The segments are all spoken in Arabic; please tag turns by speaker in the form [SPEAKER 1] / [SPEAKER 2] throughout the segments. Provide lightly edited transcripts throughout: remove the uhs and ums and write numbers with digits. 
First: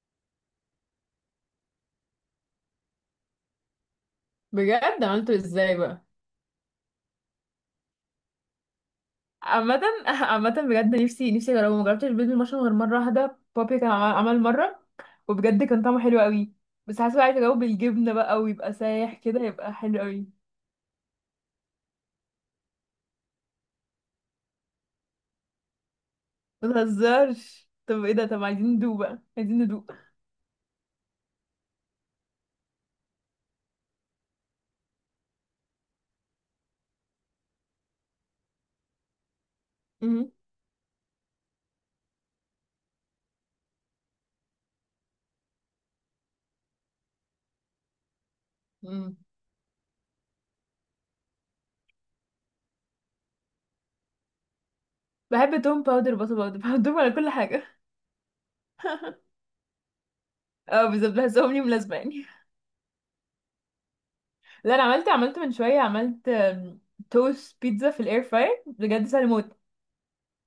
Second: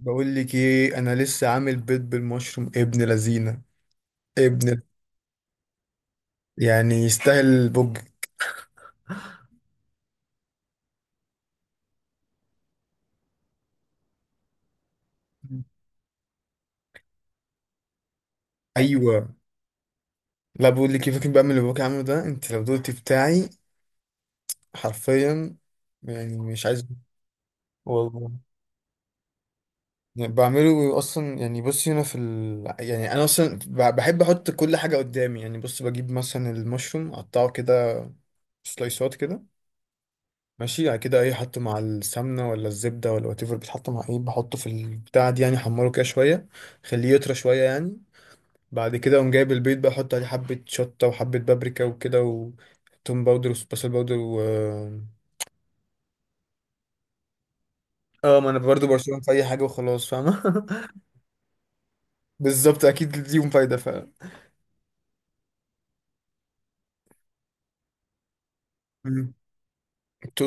[SPEAKER 1] بقول لك ايه، انا لسه عامل بيض بالمشروم ابن لذينه ابن.
[SPEAKER 2] بجد عملته ازاي بقى؟
[SPEAKER 1] يعني يستاهل البوج.
[SPEAKER 2] عامة عامة بجد نفسي اجربه. مجربتش البيض بالمشروم غير مرة واحدة. بابي كان عمل مرة وبجد كان طعمه حلو قوي. بس حاسة بقى عايزة اجاوب بالجبنة بقى ويبقى سايح
[SPEAKER 1] ايوه.
[SPEAKER 2] كده يبقى حلو قوي.
[SPEAKER 1] لا بقول لك ايه، فاكر بقى من اللي باباك عامله ده؟ انت لو دقتي بتاعي حرفيا، يعني مش عايز
[SPEAKER 2] متهزرش، طب ايه ده،
[SPEAKER 1] والله.
[SPEAKER 2] طب عايزين ندوق بقى، عايزين ندوق.
[SPEAKER 1] يعني بعمله اصلا، يعني بصي هنا في ال... يعني انا اصلا بحب احط كل حاجه قدامي، يعني بص بجيب مثلا المشروم اقطعه كده، سلايسات كده.
[SPEAKER 2] مهم.
[SPEAKER 1] ماشي، يعني كده ايه، حطه مع السمنه ولا الزبده ولا وات ايفر، بتحط مع ايه، بحطه في البتاع دي يعني حمره كده شويه، خليه يطرى شويه يعني. بعد كده
[SPEAKER 2] مم.
[SPEAKER 1] اقوم جايب البيض بقى، احط عليه حبه شطه وحبه بابريكا وكده وتوم باودر وبصل باودر و
[SPEAKER 2] بحب توم باودر بصل باودر بحطهم على كل حاجة.
[SPEAKER 1] اه. ما انا برضه برشلونه في اي حاجه وخلاص، فاهمه.
[SPEAKER 2] اه، بالظبط بحسهم لي ملازمة يعني.
[SPEAKER 1] بالظبط، اكيد ليهم فايده ف
[SPEAKER 2] لا، انا عملت من شوية، عملت توست بيتزا في الاير فراير، بجد سهل
[SPEAKER 1] مم.
[SPEAKER 2] موت.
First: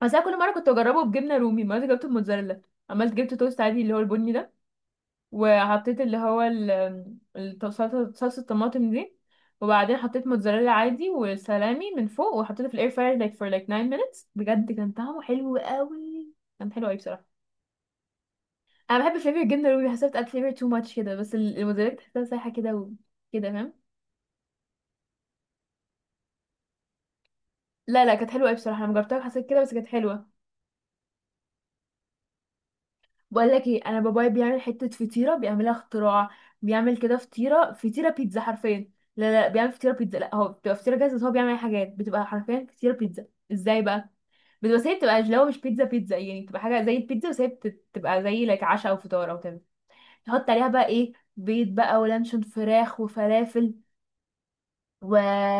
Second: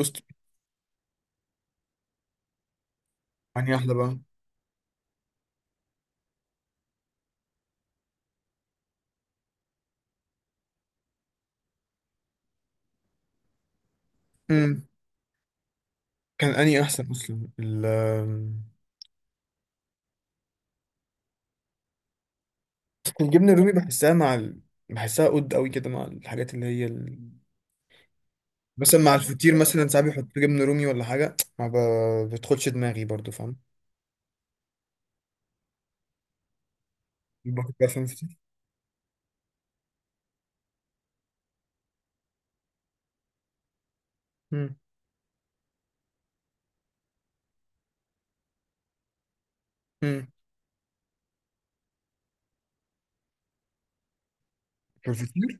[SPEAKER 2] بس انا كل مره كنت بجربه بجبنه رومي. مرة جبت الموتزاريلا، عملت جبت توست
[SPEAKER 1] يعني
[SPEAKER 2] عادي
[SPEAKER 1] احلى
[SPEAKER 2] اللي هو
[SPEAKER 1] بقى.
[SPEAKER 2] البني ده، وحطيت اللي هو ال- الت- صلصه صلصة الطماطم دي، وبعدين حطيت موتزاريلا عادي وسلامي من فوق، وحطيته في الاير فراير like for like 9 minutes. بجد
[SPEAKER 1] مم.
[SPEAKER 2] كان طعمه حلو قوي،
[SPEAKER 1] كان
[SPEAKER 2] كان
[SPEAKER 1] اني
[SPEAKER 2] حلو قوي
[SPEAKER 1] احسن
[SPEAKER 2] بصراحه.
[SPEAKER 1] اصلا ال
[SPEAKER 2] انا بحب فليفر الجبنه الرومي، بحسها بتاكل فليفر تو ماتش كده، بس الموتزاريلا تحسها سايحه كده
[SPEAKER 1] الجبنه
[SPEAKER 2] وكده
[SPEAKER 1] الرومي
[SPEAKER 2] فاهم.
[SPEAKER 1] بحسها مع ال... بحسها قد قوي كده مع الحاجات اللي هي
[SPEAKER 2] لا لا، كانت حلوه قوي بصراحه، انا
[SPEAKER 1] مثلا مع
[SPEAKER 2] جربتها وحسيت
[SPEAKER 1] الفطير.
[SPEAKER 2] كده، بس كانت
[SPEAKER 1] مثلا ساعات بيحط
[SPEAKER 2] حلوه.
[SPEAKER 1] جبنه رومي ولا حاجه، ما بتدخلش دماغي برضو،
[SPEAKER 2] بقول
[SPEAKER 1] فاهم؟
[SPEAKER 2] لك ايه، انا بابايا بيعمل حته فطيره بيعملها اختراع. بيعمل كده
[SPEAKER 1] باكل
[SPEAKER 2] فطيره
[SPEAKER 1] بقى فاهم
[SPEAKER 2] فطيره
[SPEAKER 1] فطير.
[SPEAKER 2] بيتزا حرفيا. لا لا، بيعمل فطيره بيتزا. لا، هو بتبقى فطيره جاهزه، بس هو بيعمل حاجات بتبقى حرفيا فطيره بيتزا. ازاي بقى؟
[SPEAKER 1] امم.
[SPEAKER 2] بتبقى، بس هي بتبقى اللي هو مش بيتزا بيتزا يعني، بتبقى حاجه زي البيتزا، بس هي بتبقى زي لك عشاء او فطار او كده.
[SPEAKER 1] امم.
[SPEAKER 2] يحط عليها بقى ايه، بيض بقى ولانشون فراخ وفلافل و
[SPEAKER 1] الفطير.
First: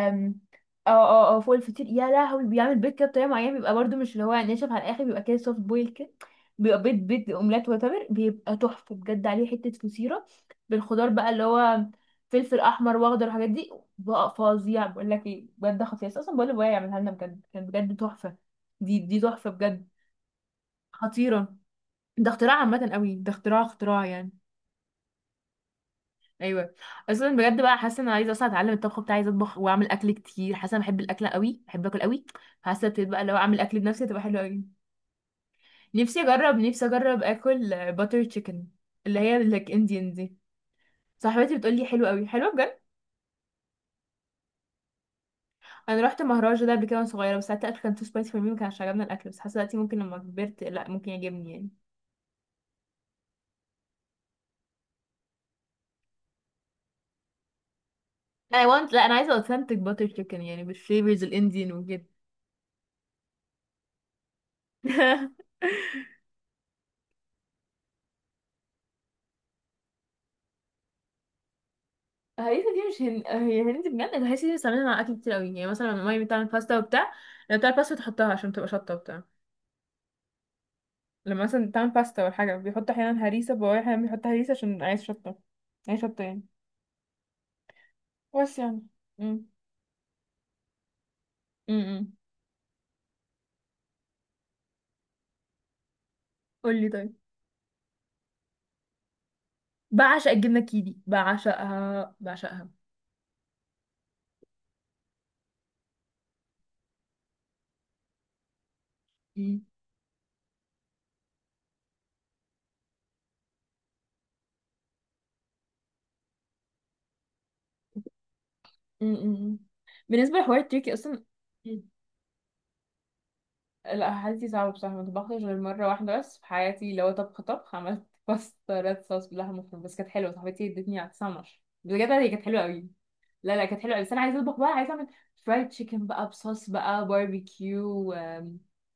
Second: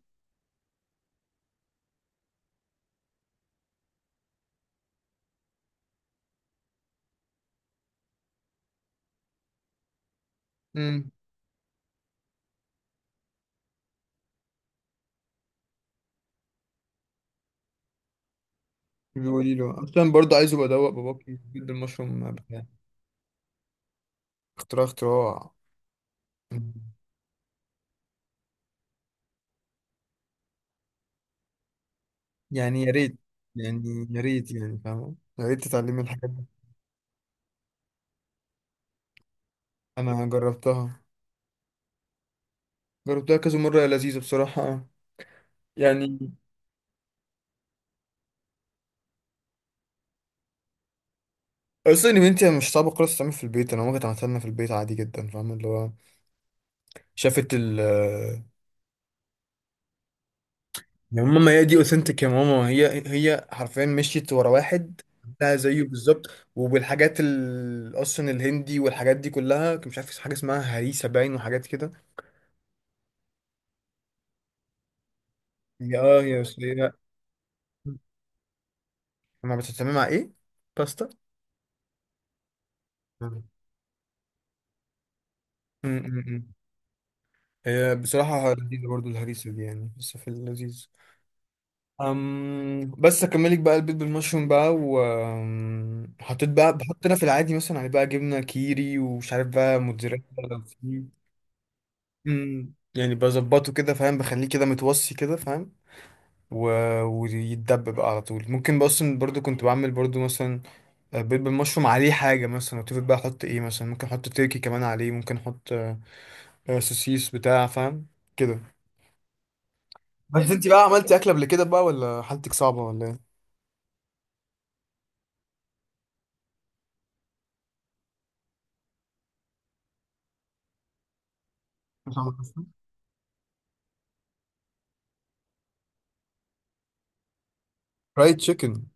[SPEAKER 2] اه اه اه، فوق الفطير. يا لهوي، بيعمل بيض كده بطريقه معينه، بيبقى برضو مش اللي هو ناشف على الاخر، بيبقى كده سوفت بويل كده، بيبقى بيض بيض اومليت واتر. بيبقى تحفه بجد عليه حته فطيره بالخضار
[SPEAKER 1] امم.
[SPEAKER 2] بقى اللي هو فلفل احمر واخضر والحاجات دي، بقى فظيع. بقول لك ايه، بجد خطير. اصلا بقول لابويا يعملها لنا، بجد كان بجد تحفه. دي تحفه
[SPEAKER 1] بيقولي له
[SPEAKER 2] بجد،
[SPEAKER 1] اصلا برضو عايز ابقى ادوق باباكي
[SPEAKER 2] خطيره.
[SPEAKER 1] جدا
[SPEAKER 2] ده
[SPEAKER 1] المشروم
[SPEAKER 2] اختراع
[SPEAKER 1] بتاعه.
[SPEAKER 2] عامه قوي، ده اختراع يعني.
[SPEAKER 1] اختراع اختراع. مم.
[SPEAKER 2] ايوه. اصلا بجد بقى حاسه ان انا عايزه اصلا اتعلم الطبخ بتاعي، عايزه اطبخ واعمل اكل كتير. حاسه انا بحب الاكل قوي، بحب اكل قوي.
[SPEAKER 1] يعني
[SPEAKER 2] حاسه
[SPEAKER 1] يا
[SPEAKER 2] ابتديت
[SPEAKER 1] ريت.
[SPEAKER 2] بقى لو اعمل اكل بنفسي
[SPEAKER 1] يعني يا
[SPEAKER 2] هتبقى حلوه
[SPEAKER 1] ريت،
[SPEAKER 2] قوي.
[SPEAKER 1] يعني فاهم، يا ريت تتعلمي
[SPEAKER 2] نفسي
[SPEAKER 1] الحاجات دي.
[SPEAKER 2] اجرب نفسي اجرب اكل باتر تشيكن، اللي هي لك انديان
[SPEAKER 1] انا
[SPEAKER 2] دي.
[SPEAKER 1] جربتها،
[SPEAKER 2] صاحبتي بتقول لي حلوه قوي، حلوه بجد.
[SPEAKER 1] جربتها كذا مره يا لذيذه بصراحه
[SPEAKER 2] انا
[SPEAKER 1] يعني.
[SPEAKER 2] رحت مهرجان ده قبل كده وانا صغيره، بس ساعتها الاكل كان تو سبايسي فور مي، ما كانش عجبنا الاكل. بس حاسه دلوقتي، ممكن لما كبرت، لا ممكن يعجبني يعني.
[SPEAKER 1] اصلا ان انت مش صعبه خالص تعمل في البيت، انا ممكن عملتها لنا في البيت عادي جدا، فاهم اللي هو شافت ال
[SPEAKER 2] انا want، لا انا عايزه اوثنتك باتر تشيكن يعني،
[SPEAKER 1] يا
[SPEAKER 2] بالفليفرز
[SPEAKER 1] ماما ما هي
[SPEAKER 2] الانديان
[SPEAKER 1] دي
[SPEAKER 2] وكده.
[SPEAKER 1] اوثنتيك يا ماما، هي حرفيا مشيت ورا واحد ده زيه بالظبط. وبالحاجات اصلا الهندي والحاجات دي كلها، كان مش عارف في حاجه اسمها هريسه باين وحاجات كده.
[SPEAKER 2] هريسة دي مش هي هندي بجد. الهريسة دي بتستعملها مع أكل كتير أوي يعني. مثلا
[SPEAKER 1] هي
[SPEAKER 2] لما
[SPEAKER 1] اه
[SPEAKER 2] مامي
[SPEAKER 1] هي
[SPEAKER 2] بتعمل
[SPEAKER 1] أصل
[SPEAKER 2] باستا
[SPEAKER 1] هي
[SPEAKER 2] وبتاع، لما بتعمل باستا تحطها عشان تبقى شطة وبتاع.
[SPEAKER 1] ما بتتعمل مع ايه؟ باستا.
[SPEAKER 2] لما مثلا بتعمل باستا ولا حاجة بيحط أحيانا
[SPEAKER 1] مم.
[SPEAKER 2] هريسة. بابايا أحيانا بيحط هريسة عشان عايز شطة،
[SPEAKER 1] مم،
[SPEAKER 2] عايز
[SPEAKER 1] مم.
[SPEAKER 2] شطة يعني.
[SPEAKER 1] مم. هي بصراحه
[SPEAKER 2] بس
[SPEAKER 1] لذيذه
[SPEAKER 2] يعني.
[SPEAKER 1] برضو
[SPEAKER 2] امم
[SPEAKER 1] الهريسه دي يعني، بس في اللذيذ.
[SPEAKER 2] امم
[SPEAKER 1] أم بس اكملك بقى البيض بالمشروم بقى، وحطيت بقى،
[SPEAKER 2] قولي
[SPEAKER 1] بحط انا
[SPEAKER 2] طيب.
[SPEAKER 1] في العادي مثلا عليه بقى جبنه كيري ومش عارف بقى موتزاريلا.
[SPEAKER 2] بعشق الجبنة الكيري، بعشقها بعشقها.
[SPEAKER 1] مم. يعني بظبطه كده، فاهم، بخليه كده متوصي كده، فاهم. و... ويتدب بقى على طول. ممكن بقى اصلا برضو كنت
[SPEAKER 2] امم
[SPEAKER 1] بعمل برضو مثلا بيض بالمشروم عليه حاجه مثلا اتفق بقى، احط ايه مثلا؟ ممكن احط تركي كمان عليه، ممكن احط سوسيس بتاع، فاهم كده.
[SPEAKER 2] امم بالنسبة
[SPEAKER 1] بس
[SPEAKER 2] لحوار
[SPEAKER 1] انت بقى
[SPEAKER 2] التركي
[SPEAKER 1] عملتي
[SPEAKER 2] أصلا.
[SPEAKER 1] اكله قبل كده بقى، ولا حالتك صعبه ولا ايه؟
[SPEAKER 2] لا حالتي صعبة بصراحة، ما طبختش غير مرة واحدة بس في حياتي اللي هو طبخ طبخ. عملت باستا ريد صوص باللحمة المفرومة، بس كانت حلوة. صاحبتي ادتني على تسمر، بجد
[SPEAKER 1] مش
[SPEAKER 2] هي
[SPEAKER 1] عملت
[SPEAKER 2] كانت حلوة
[SPEAKER 1] أصلاً؟
[SPEAKER 2] قوي. لا لا، كانت حلوة قوي. بس أنا عايزة أطبخ بقى، عايزة أعمل فرايد تشيكن بقى، بصوص بقى باربيكيو
[SPEAKER 1] فرايد تشيكن.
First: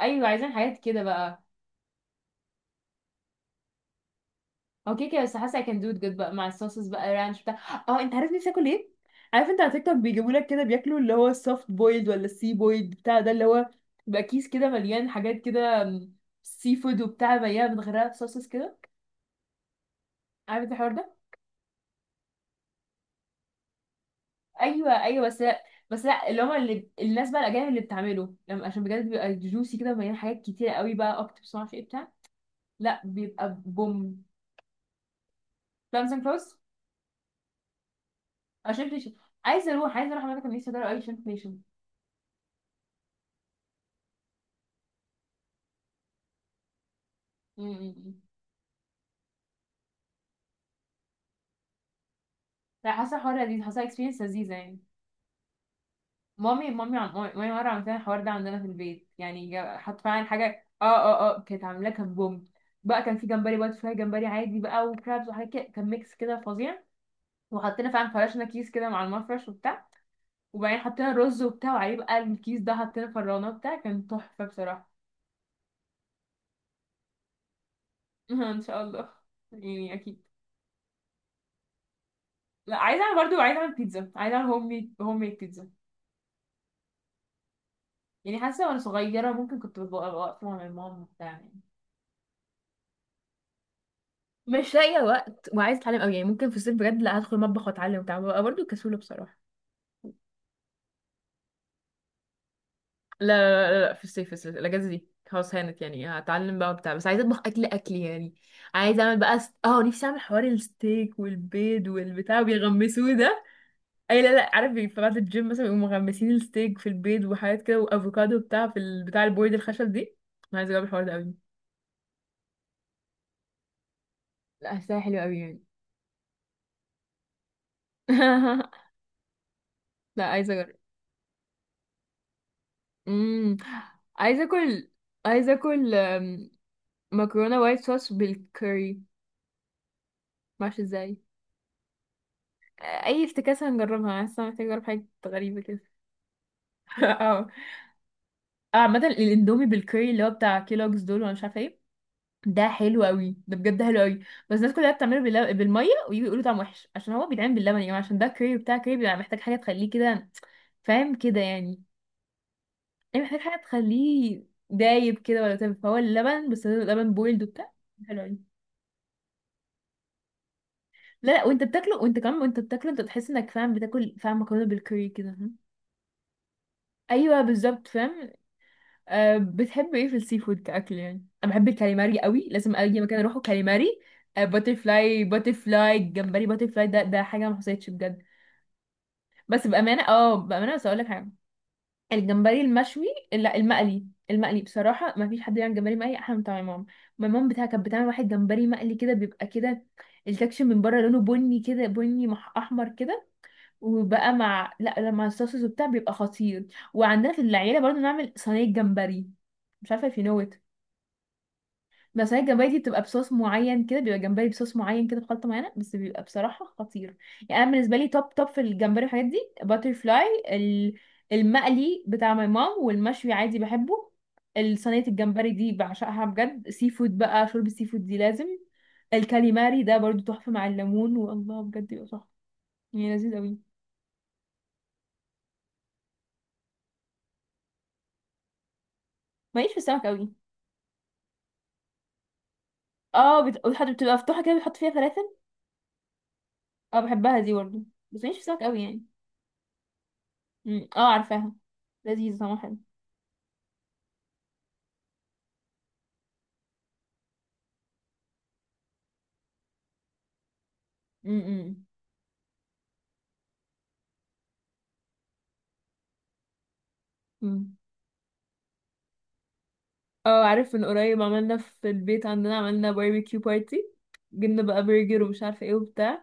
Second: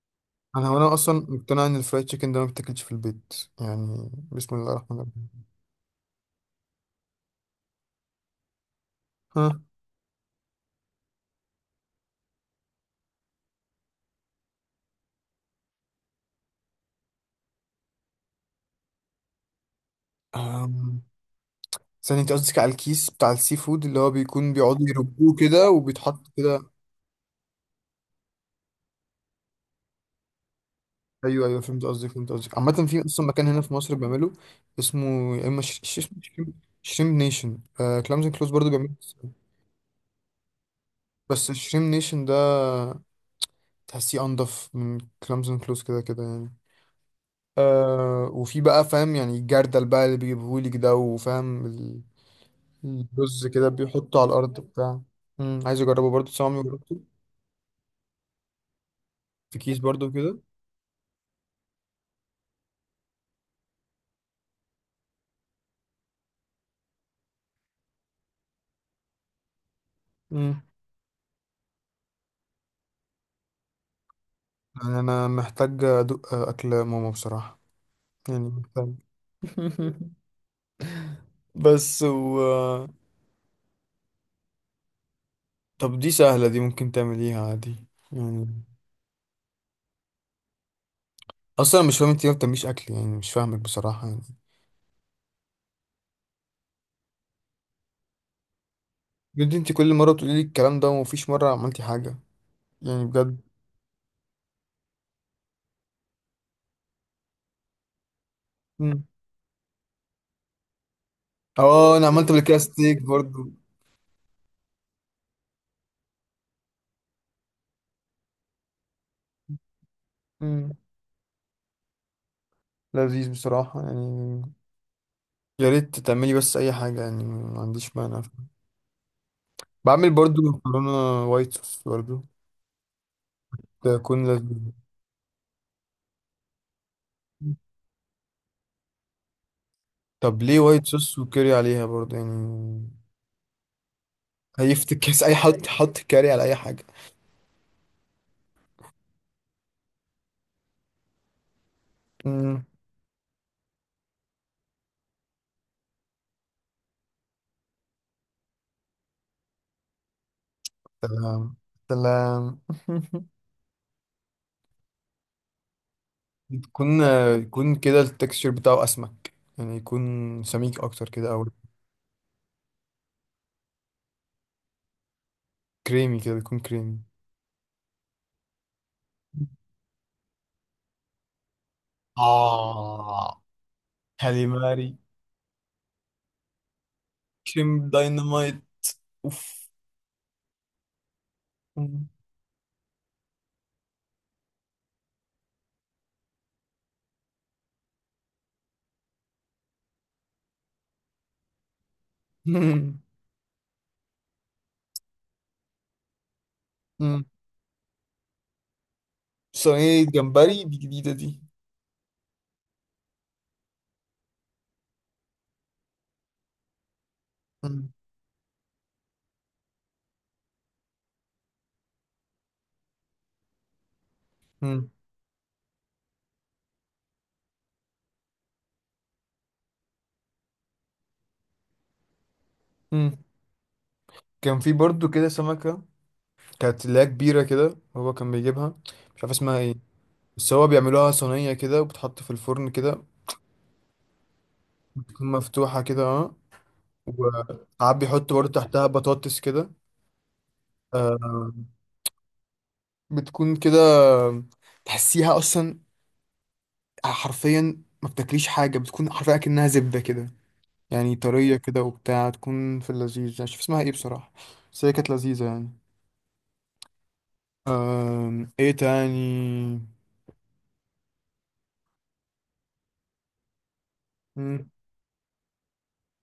[SPEAKER 2] أيوة، عايزين
[SPEAKER 1] انا
[SPEAKER 2] حاجات
[SPEAKER 1] وانا
[SPEAKER 2] كده
[SPEAKER 1] اصلا
[SPEAKER 2] بقى.
[SPEAKER 1] مقتنع ان الفرايد تشيكن ده ما بتاكلش في البيت، يعني بسم الله الرحمن
[SPEAKER 2] هو كده كده، بس
[SPEAKER 1] الرحيم.
[SPEAKER 2] حاسه I can do it good بقى مع الصوصز بقى، رانش بتاع. اه، انت عارف نفسي اكل ايه؟ عارف انت على تيك توك بيجيبوا لك كده بياكلوا اللي هو السوفت بويلد ولا السي بويلد بتاع ده، اللي هو بيبقى كيس كده مليان حاجات كده، سي فود وبتاع مليانه متغرقه بصوصز كده. عارف
[SPEAKER 1] ها؟
[SPEAKER 2] انت الحوار ده؟
[SPEAKER 1] ثانية، انت قصدك على الكيس بتاع السي فود اللي هو بيكون بيقعدوا
[SPEAKER 2] ايوه ايوه،
[SPEAKER 1] يربوه
[SPEAKER 2] بس لا.
[SPEAKER 1] كده
[SPEAKER 2] بس
[SPEAKER 1] وبيتحط
[SPEAKER 2] لا، اللي هم
[SPEAKER 1] كده؟
[SPEAKER 2] اللي الناس بقى الاجانب اللي بتعمله، لما عشان بجد بيبقى جوسي كده مليان حاجات كتيره قوي بقى،
[SPEAKER 1] ايوه
[SPEAKER 2] اوكتوبس ما
[SPEAKER 1] ايوه،
[SPEAKER 2] اعرفش
[SPEAKER 1] فهمت
[SPEAKER 2] ايه
[SPEAKER 1] قصدك
[SPEAKER 2] بتاع.
[SPEAKER 1] فهمت قصدك. عامة
[SPEAKER 2] لا
[SPEAKER 1] في اصلا مكان
[SPEAKER 2] بيبقى
[SPEAKER 1] هنا في مصر
[SPEAKER 2] بوم.
[SPEAKER 1] بيعمله، اسمه يا اما
[SPEAKER 2] كلامز
[SPEAKER 1] اسمه
[SPEAKER 2] اند كلوز،
[SPEAKER 1] شريم شريم نيشن. آه كلامز اند كلوز برضه بيعمله.
[SPEAKER 2] عشان عايزه اروح اماكن، نفسي ادور قوي،
[SPEAKER 1] بس الشريم نيشن ده تحسيه انضف من كلامز اند كلوز كده كده يعني.
[SPEAKER 2] عشان.
[SPEAKER 1] آه، وفي بقى فاهم يعني الجردل بقى اللي بيجيبهولك ده، وفاهم ال-
[SPEAKER 2] لا، حاسه الحوار
[SPEAKER 1] الرز
[SPEAKER 2] لذيذ،
[SPEAKER 1] كده
[SPEAKER 2] حاسه
[SPEAKER 1] بيحطه
[SPEAKER 2] اكسبيرينس
[SPEAKER 1] على
[SPEAKER 2] لذيذه
[SPEAKER 1] الارض
[SPEAKER 2] يعني.
[SPEAKER 1] بتاع. مم، عايز اجربه برضه بس أنا عمري ما
[SPEAKER 2] مامي مامي
[SPEAKER 1] جربته.
[SPEAKER 2] عم... مامي مره عملت لنا الحوار ده عندنا في البيت يعني،
[SPEAKER 1] في كيس
[SPEAKER 2] حط
[SPEAKER 1] برضه
[SPEAKER 2] فعلا
[SPEAKER 1] كده.
[SPEAKER 2] حاجه، كانت عاملاه كان بوم. بقى كان في جمبري بقى، فراي جمبري عادي بقى وكرابس وحاجات كده، كان ميكس كده فظيع. وحطينا فعلا فرشنا كيس كده مع المفرش وبتاع، وبعدين حطينا رز وبتاع، وعليه بقى الكيس ده حطينا فرانه وبتاع، كان تحفه بصراحه.
[SPEAKER 1] يعني انا محتاج ادوق اكل ماما بصراحة، يعني
[SPEAKER 2] ان شاء
[SPEAKER 1] محتاج.
[SPEAKER 2] الله. يعني اكيد.
[SPEAKER 1] بس
[SPEAKER 2] لا
[SPEAKER 1] و
[SPEAKER 2] عايزه اعمل برضه، عايزه اعمل بيتزا، عايزه اعمل هوم ميد، هوم ميد بيتزا.
[SPEAKER 1] طب دي سهلة، دي ممكن تعمليها عادي
[SPEAKER 2] يعني
[SPEAKER 1] يعني.
[SPEAKER 2] حاسه وانا صغيره ممكن كنت ببقى واقفه مع ماما وبتاع يعني.
[SPEAKER 1] اصلا أنا مش فاهم انت ليه ما بتعمليش اكل، يعني مش فاهمك بصراحة يعني.
[SPEAKER 2] مش لاقيه وقت وعايزه اتعلم قوي يعني. ممكن في الصيف بجد، لا، هدخل مطبخ واتعلم وبتاع، ببقى برضه كسوله بصراحه.
[SPEAKER 1] بجد انت كل مرة بتقولي لي الكلام ده ومفيش مرة عملتي حاجة، يعني
[SPEAKER 2] لا
[SPEAKER 1] بجد.
[SPEAKER 2] لا لا لا، في الصيف، الاجازه دي خلاص هانت يعني، هتعلم بقى وبتاع. بس عايزه اطبخ اكل اكل يعني. عايزه
[SPEAKER 1] مم.
[SPEAKER 2] اعمل بقى س... اه نفسي اعمل حوار الستيك والبيض
[SPEAKER 1] اه انا عملت قبل
[SPEAKER 2] والبتاع
[SPEAKER 1] كده ستيك
[SPEAKER 2] بيغمسوه ده.
[SPEAKER 1] برضو.
[SPEAKER 2] اي لا لا، عارف في بعد الجيم مثلا بيقوموا مغمسين الستيك في البيض وحاجات كده وافوكادو بتاع، في بتاع البورد الخشب دي. انا عايزه
[SPEAKER 1] مم.
[SPEAKER 2] اجرب الحوار ده قوي.
[SPEAKER 1] لذيذ بصراحة يعني.
[SPEAKER 2] لا، حاساها حلوه قوي يعني.
[SPEAKER 1] يا ريت تعملي بس اي حاجة، يعني ما عنديش مانع. بعمل
[SPEAKER 2] لا
[SPEAKER 1] برضو
[SPEAKER 2] عايزه اجرب.
[SPEAKER 1] مكرونة وايت صوص برضو.
[SPEAKER 2] امم
[SPEAKER 1] تكون
[SPEAKER 2] عايزه
[SPEAKER 1] لذيذة.
[SPEAKER 2] اكل، عايزه اكل مكرونة وايت صوص بالكcurry.
[SPEAKER 1] طب ليه
[SPEAKER 2] معرفش
[SPEAKER 1] وايت
[SPEAKER 2] ازاي.
[SPEAKER 1] صوص وكاري عليها برضه يعني؟
[SPEAKER 2] اي افتكاسة هنجربها، انا لسه محتاجة اجرب
[SPEAKER 1] هيفتك
[SPEAKER 2] حاجة
[SPEAKER 1] كاس اي
[SPEAKER 2] غريبة
[SPEAKER 1] حد
[SPEAKER 2] كده.
[SPEAKER 1] حط كاري على اي حاجه.
[SPEAKER 2] اه. عامة الاندومي بالكوري اللي هو بتاع كيلوجز دول، وانا مش عارفه ايه،
[SPEAKER 1] مم.
[SPEAKER 2] ده حلو قوي، ده بجد حلو قوي. بس الناس كلها بتعمله بالميه، ويجوا يقولوا طعم وحش، عشان هو بيتعمل باللبن يا جماعه. عشان ده كوري بتاع كوري، بيبقى محتاج حاجه تخليه كده، فاهم كده
[SPEAKER 1] سلام.
[SPEAKER 2] يعني.
[SPEAKER 1] سلام.
[SPEAKER 2] يعني محتاج حاجه تخليه دايب كده، ولا تبقى فهو اللبن. بس هو
[SPEAKER 1] بتكون،
[SPEAKER 2] لبن بويلد وبتاع،
[SPEAKER 1] يكون كده
[SPEAKER 2] حلو
[SPEAKER 1] التكستشر
[SPEAKER 2] قوي.
[SPEAKER 1] بتاعه اسمك يعني، يكون سميك اكتر كده
[SPEAKER 2] لا
[SPEAKER 1] او
[SPEAKER 2] لا، وانت بتاكله وانت كمان وانت بتاكله، انت تحس انك فاهم بتاكل، فاهم مكرونه بالكوري كده.
[SPEAKER 1] كريمي كده، بيكون كريمي.
[SPEAKER 2] ايوه بالظبط فاهم. أه، بتحب ايه في السي فود كاكل يعني؟ انا بحب الكاليماري قوي، لازم اي مكان اروحه
[SPEAKER 1] آه.
[SPEAKER 2] كاليماري. أه باتر
[SPEAKER 1] كاليماري.
[SPEAKER 2] فلاي، باتر فلاي الجمبري باتر فلاي ده حاجه ما
[SPEAKER 1] كريم
[SPEAKER 2] حصلتش بجد.
[SPEAKER 1] داينامايت.
[SPEAKER 2] بس
[SPEAKER 1] اوف.
[SPEAKER 2] بامانه بس اقول لك حاجه،
[SPEAKER 1] مم.
[SPEAKER 2] الجمبري المشوي. لا، المقلي. المقلي بصراحه، ما فيش حد يعمل جمبري مقلي احلى من بتاع ماما. ماما بتاعها كانت بتعمل واحد جمبري مقلي كده، بيبقى كده التكشن من بره لونه بني كده، بني احمر
[SPEAKER 1] مم.
[SPEAKER 2] كده، وبقى مع، لا، لما الصوصز وبتاع بيبقى خطير.
[SPEAKER 1] مم.
[SPEAKER 2] وعندنا في العيله برضو نعمل صينيه جمبري، مش
[SPEAKER 1] صينية
[SPEAKER 2] عارفه في نوت.
[SPEAKER 1] جمبري دي جديدة دي.
[SPEAKER 2] بس صينيه الجمبري دي بتبقى بصوص معين كده، بيبقى جمبري بصوص معين كده بخلطه معينه، بس بيبقى بصراحه خطير. يعني انا
[SPEAKER 1] مم.
[SPEAKER 2] بالنسبه لي توب توب في الجمبري والحاجات دي. باتر فلاي المقلي بتاع ماي مام، والمشوي عادي بحبه.
[SPEAKER 1] مم.
[SPEAKER 2] الصينيه الجمبري دي بعشقها بجد. سي فود بقى، شوربه سي فود دي لازم. الكاليماري ده برضو تحفه مع الليمون، والله بجد بيبقى تحفه، يعني
[SPEAKER 1] مم.
[SPEAKER 2] لذيذ قوي.
[SPEAKER 1] كان في برضو كده سمكة، كانت اللي هي كبيرة كده، هو كان بيجيبها. مش عارف اسمها
[SPEAKER 2] ماليش
[SPEAKER 1] ايه،
[SPEAKER 2] في السمك قوي.
[SPEAKER 1] بس هو بيعملوها صينية كده وبتحط في الفرن كده.
[SPEAKER 2] اه، بتحط، بتبقى مفتوحة كده، بتحط فيها
[SPEAKER 1] بتكون
[SPEAKER 2] فلافل.
[SPEAKER 1] مفتوحة كده اه.
[SPEAKER 2] اه بحبها دي برضه.
[SPEAKER 1] وساعات
[SPEAKER 2] بس
[SPEAKER 1] بيحط
[SPEAKER 2] ماليش في
[SPEAKER 1] برضه
[SPEAKER 2] السمك قوي
[SPEAKER 1] تحتها
[SPEAKER 2] يعني.
[SPEAKER 1] بطاطس كده.
[SPEAKER 2] مم. اه
[SPEAKER 1] آه.
[SPEAKER 2] عارفاها، لذيذ طعمها حلو.
[SPEAKER 1] بتكون كده، تحسيها أصلا حرفيا ما بتاكليش حاجة، بتكون حرفيا كأنها زبدة كده، يعني طرية كده
[SPEAKER 2] مم.
[SPEAKER 1] وبتاع، تكون في اللذيذ. أنا مش عارف اسمها ايه بصراحة، بس هي كانت لذيذة يعني.
[SPEAKER 2] مم.
[SPEAKER 1] آم، ايه تاني؟
[SPEAKER 2] اه، عارف من قريب عملنا في البيت عندنا، عملنا باربيكيو بارتي. جبنا
[SPEAKER 1] مم،
[SPEAKER 2] بقى برجر ومش عارفه ايه وبتاع،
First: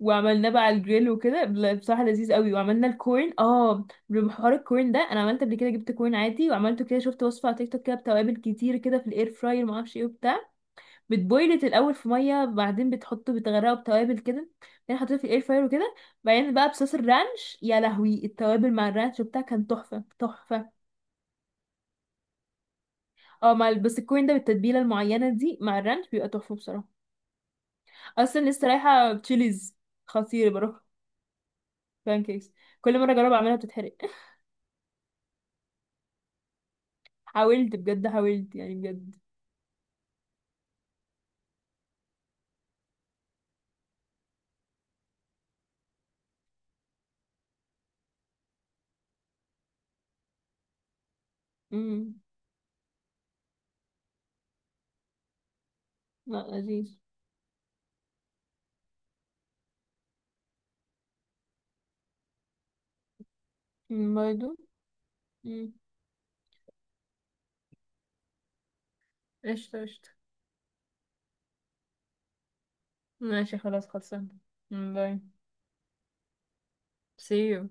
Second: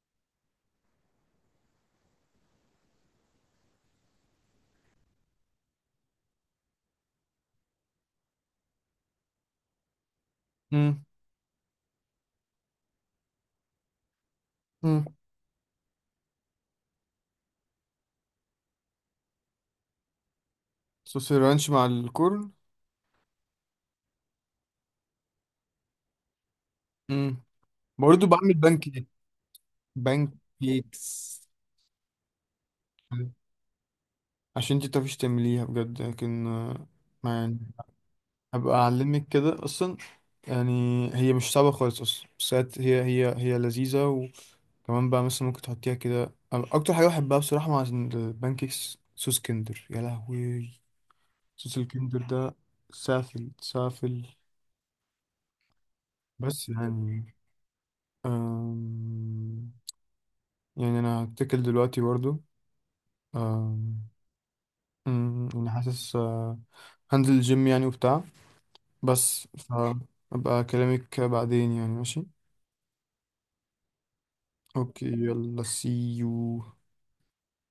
[SPEAKER 2] وعملناه بقى على الجريل وكده، لا، بصراحه لذيذ قوي. وعملنا الكورن، بحوار الكورن ده، انا عملت قبل كده جبت كورن عادي وعملته كده، شفت وصفه على تيك توك كده بتوابل كتير كده في الاير فراير، ما اعرفش ايه وبتاع.
[SPEAKER 1] مم،
[SPEAKER 2] بتبويلت الاول في ميه، بعدين بتحطه بتغرقه بتوابل كده، بعدين
[SPEAKER 1] مم.
[SPEAKER 2] حطيته في الاير فراير وكده، بعدين بقى بصوص الرانش. يا لهوي، التوابل مع الرانش وبتاع كان تحفه تحفه.
[SPEAKER 1] صوص الرانش مع الكرن.
[SPEAKER 2] اه، مع البسكوين ده بالتتبيله المعينه دي مع الرانش بيبقى تحفه بصراحه.
[SPEAKER 1] مم. برضه
[SPEAKER 2] اصلا
[SPEAKER 1] بعمل
[SPEAKER 2] لسه
[SPEAKER 1] بان كيك.
[SPEAKER 2] رايحه تشيليز
[SPEAKER 1] بان
[SPEAKER 2] خطير، بروح
[SPEAKER 1] كيكس.
[SPEAKER 2] بانكيكس. كل مره اجرب اعملها بتتحرق.
[SPEAKER 1] عشان انت متعرفيش تعمليها بجد لكن آه، ما يعني
[SPEAKER 2] حاولت بجد، حاولت يعني
[SPEAKER 1] هبقى
[SPEAKER 2] بجد.
[SPEAKER 1] اعلمك كده اصلا يعني. هي مش صعبة خالص اصلا بس هي هي هي هي لذيذة. وكمان بقى مثلا ممكن تحطيها كده. أنا اكتر حاجة بحبها بصراحة مع البان كيكس صوص كندر، يا لهوي. صوص
[SPEAKER 2] امم
[SPEAKER 1] الكندر ده سافل سافل.
[SPEAKER 2] لا،
[SPEAKER 1] بس
[SPEAKER 2] لذيذ.
[SPEAKER 1] يعني أم... يعني انا هتكل دلوقتي برضو. أم...
[SPEAKER 2] برضه.
[SPEAKER 1] أمم، يعني
[SPEAKER 2] امم
[SPEAKER 1] حاسس آه، هنزل الجيم يعني وبتاع، بس
[SPEAKER 2] قشطة قشطة.
[SPEAKER 1] فأبقى أكلمك بعدين يعني، ماشي؟
[SPEAKER 2] ماشي خلاص خلصنا.
[SPEAKER 1] أوكي
[SPEAKER 2] باي.
[SPEAKER 1] يلا، سي يو.
[SPEAKER 2] see you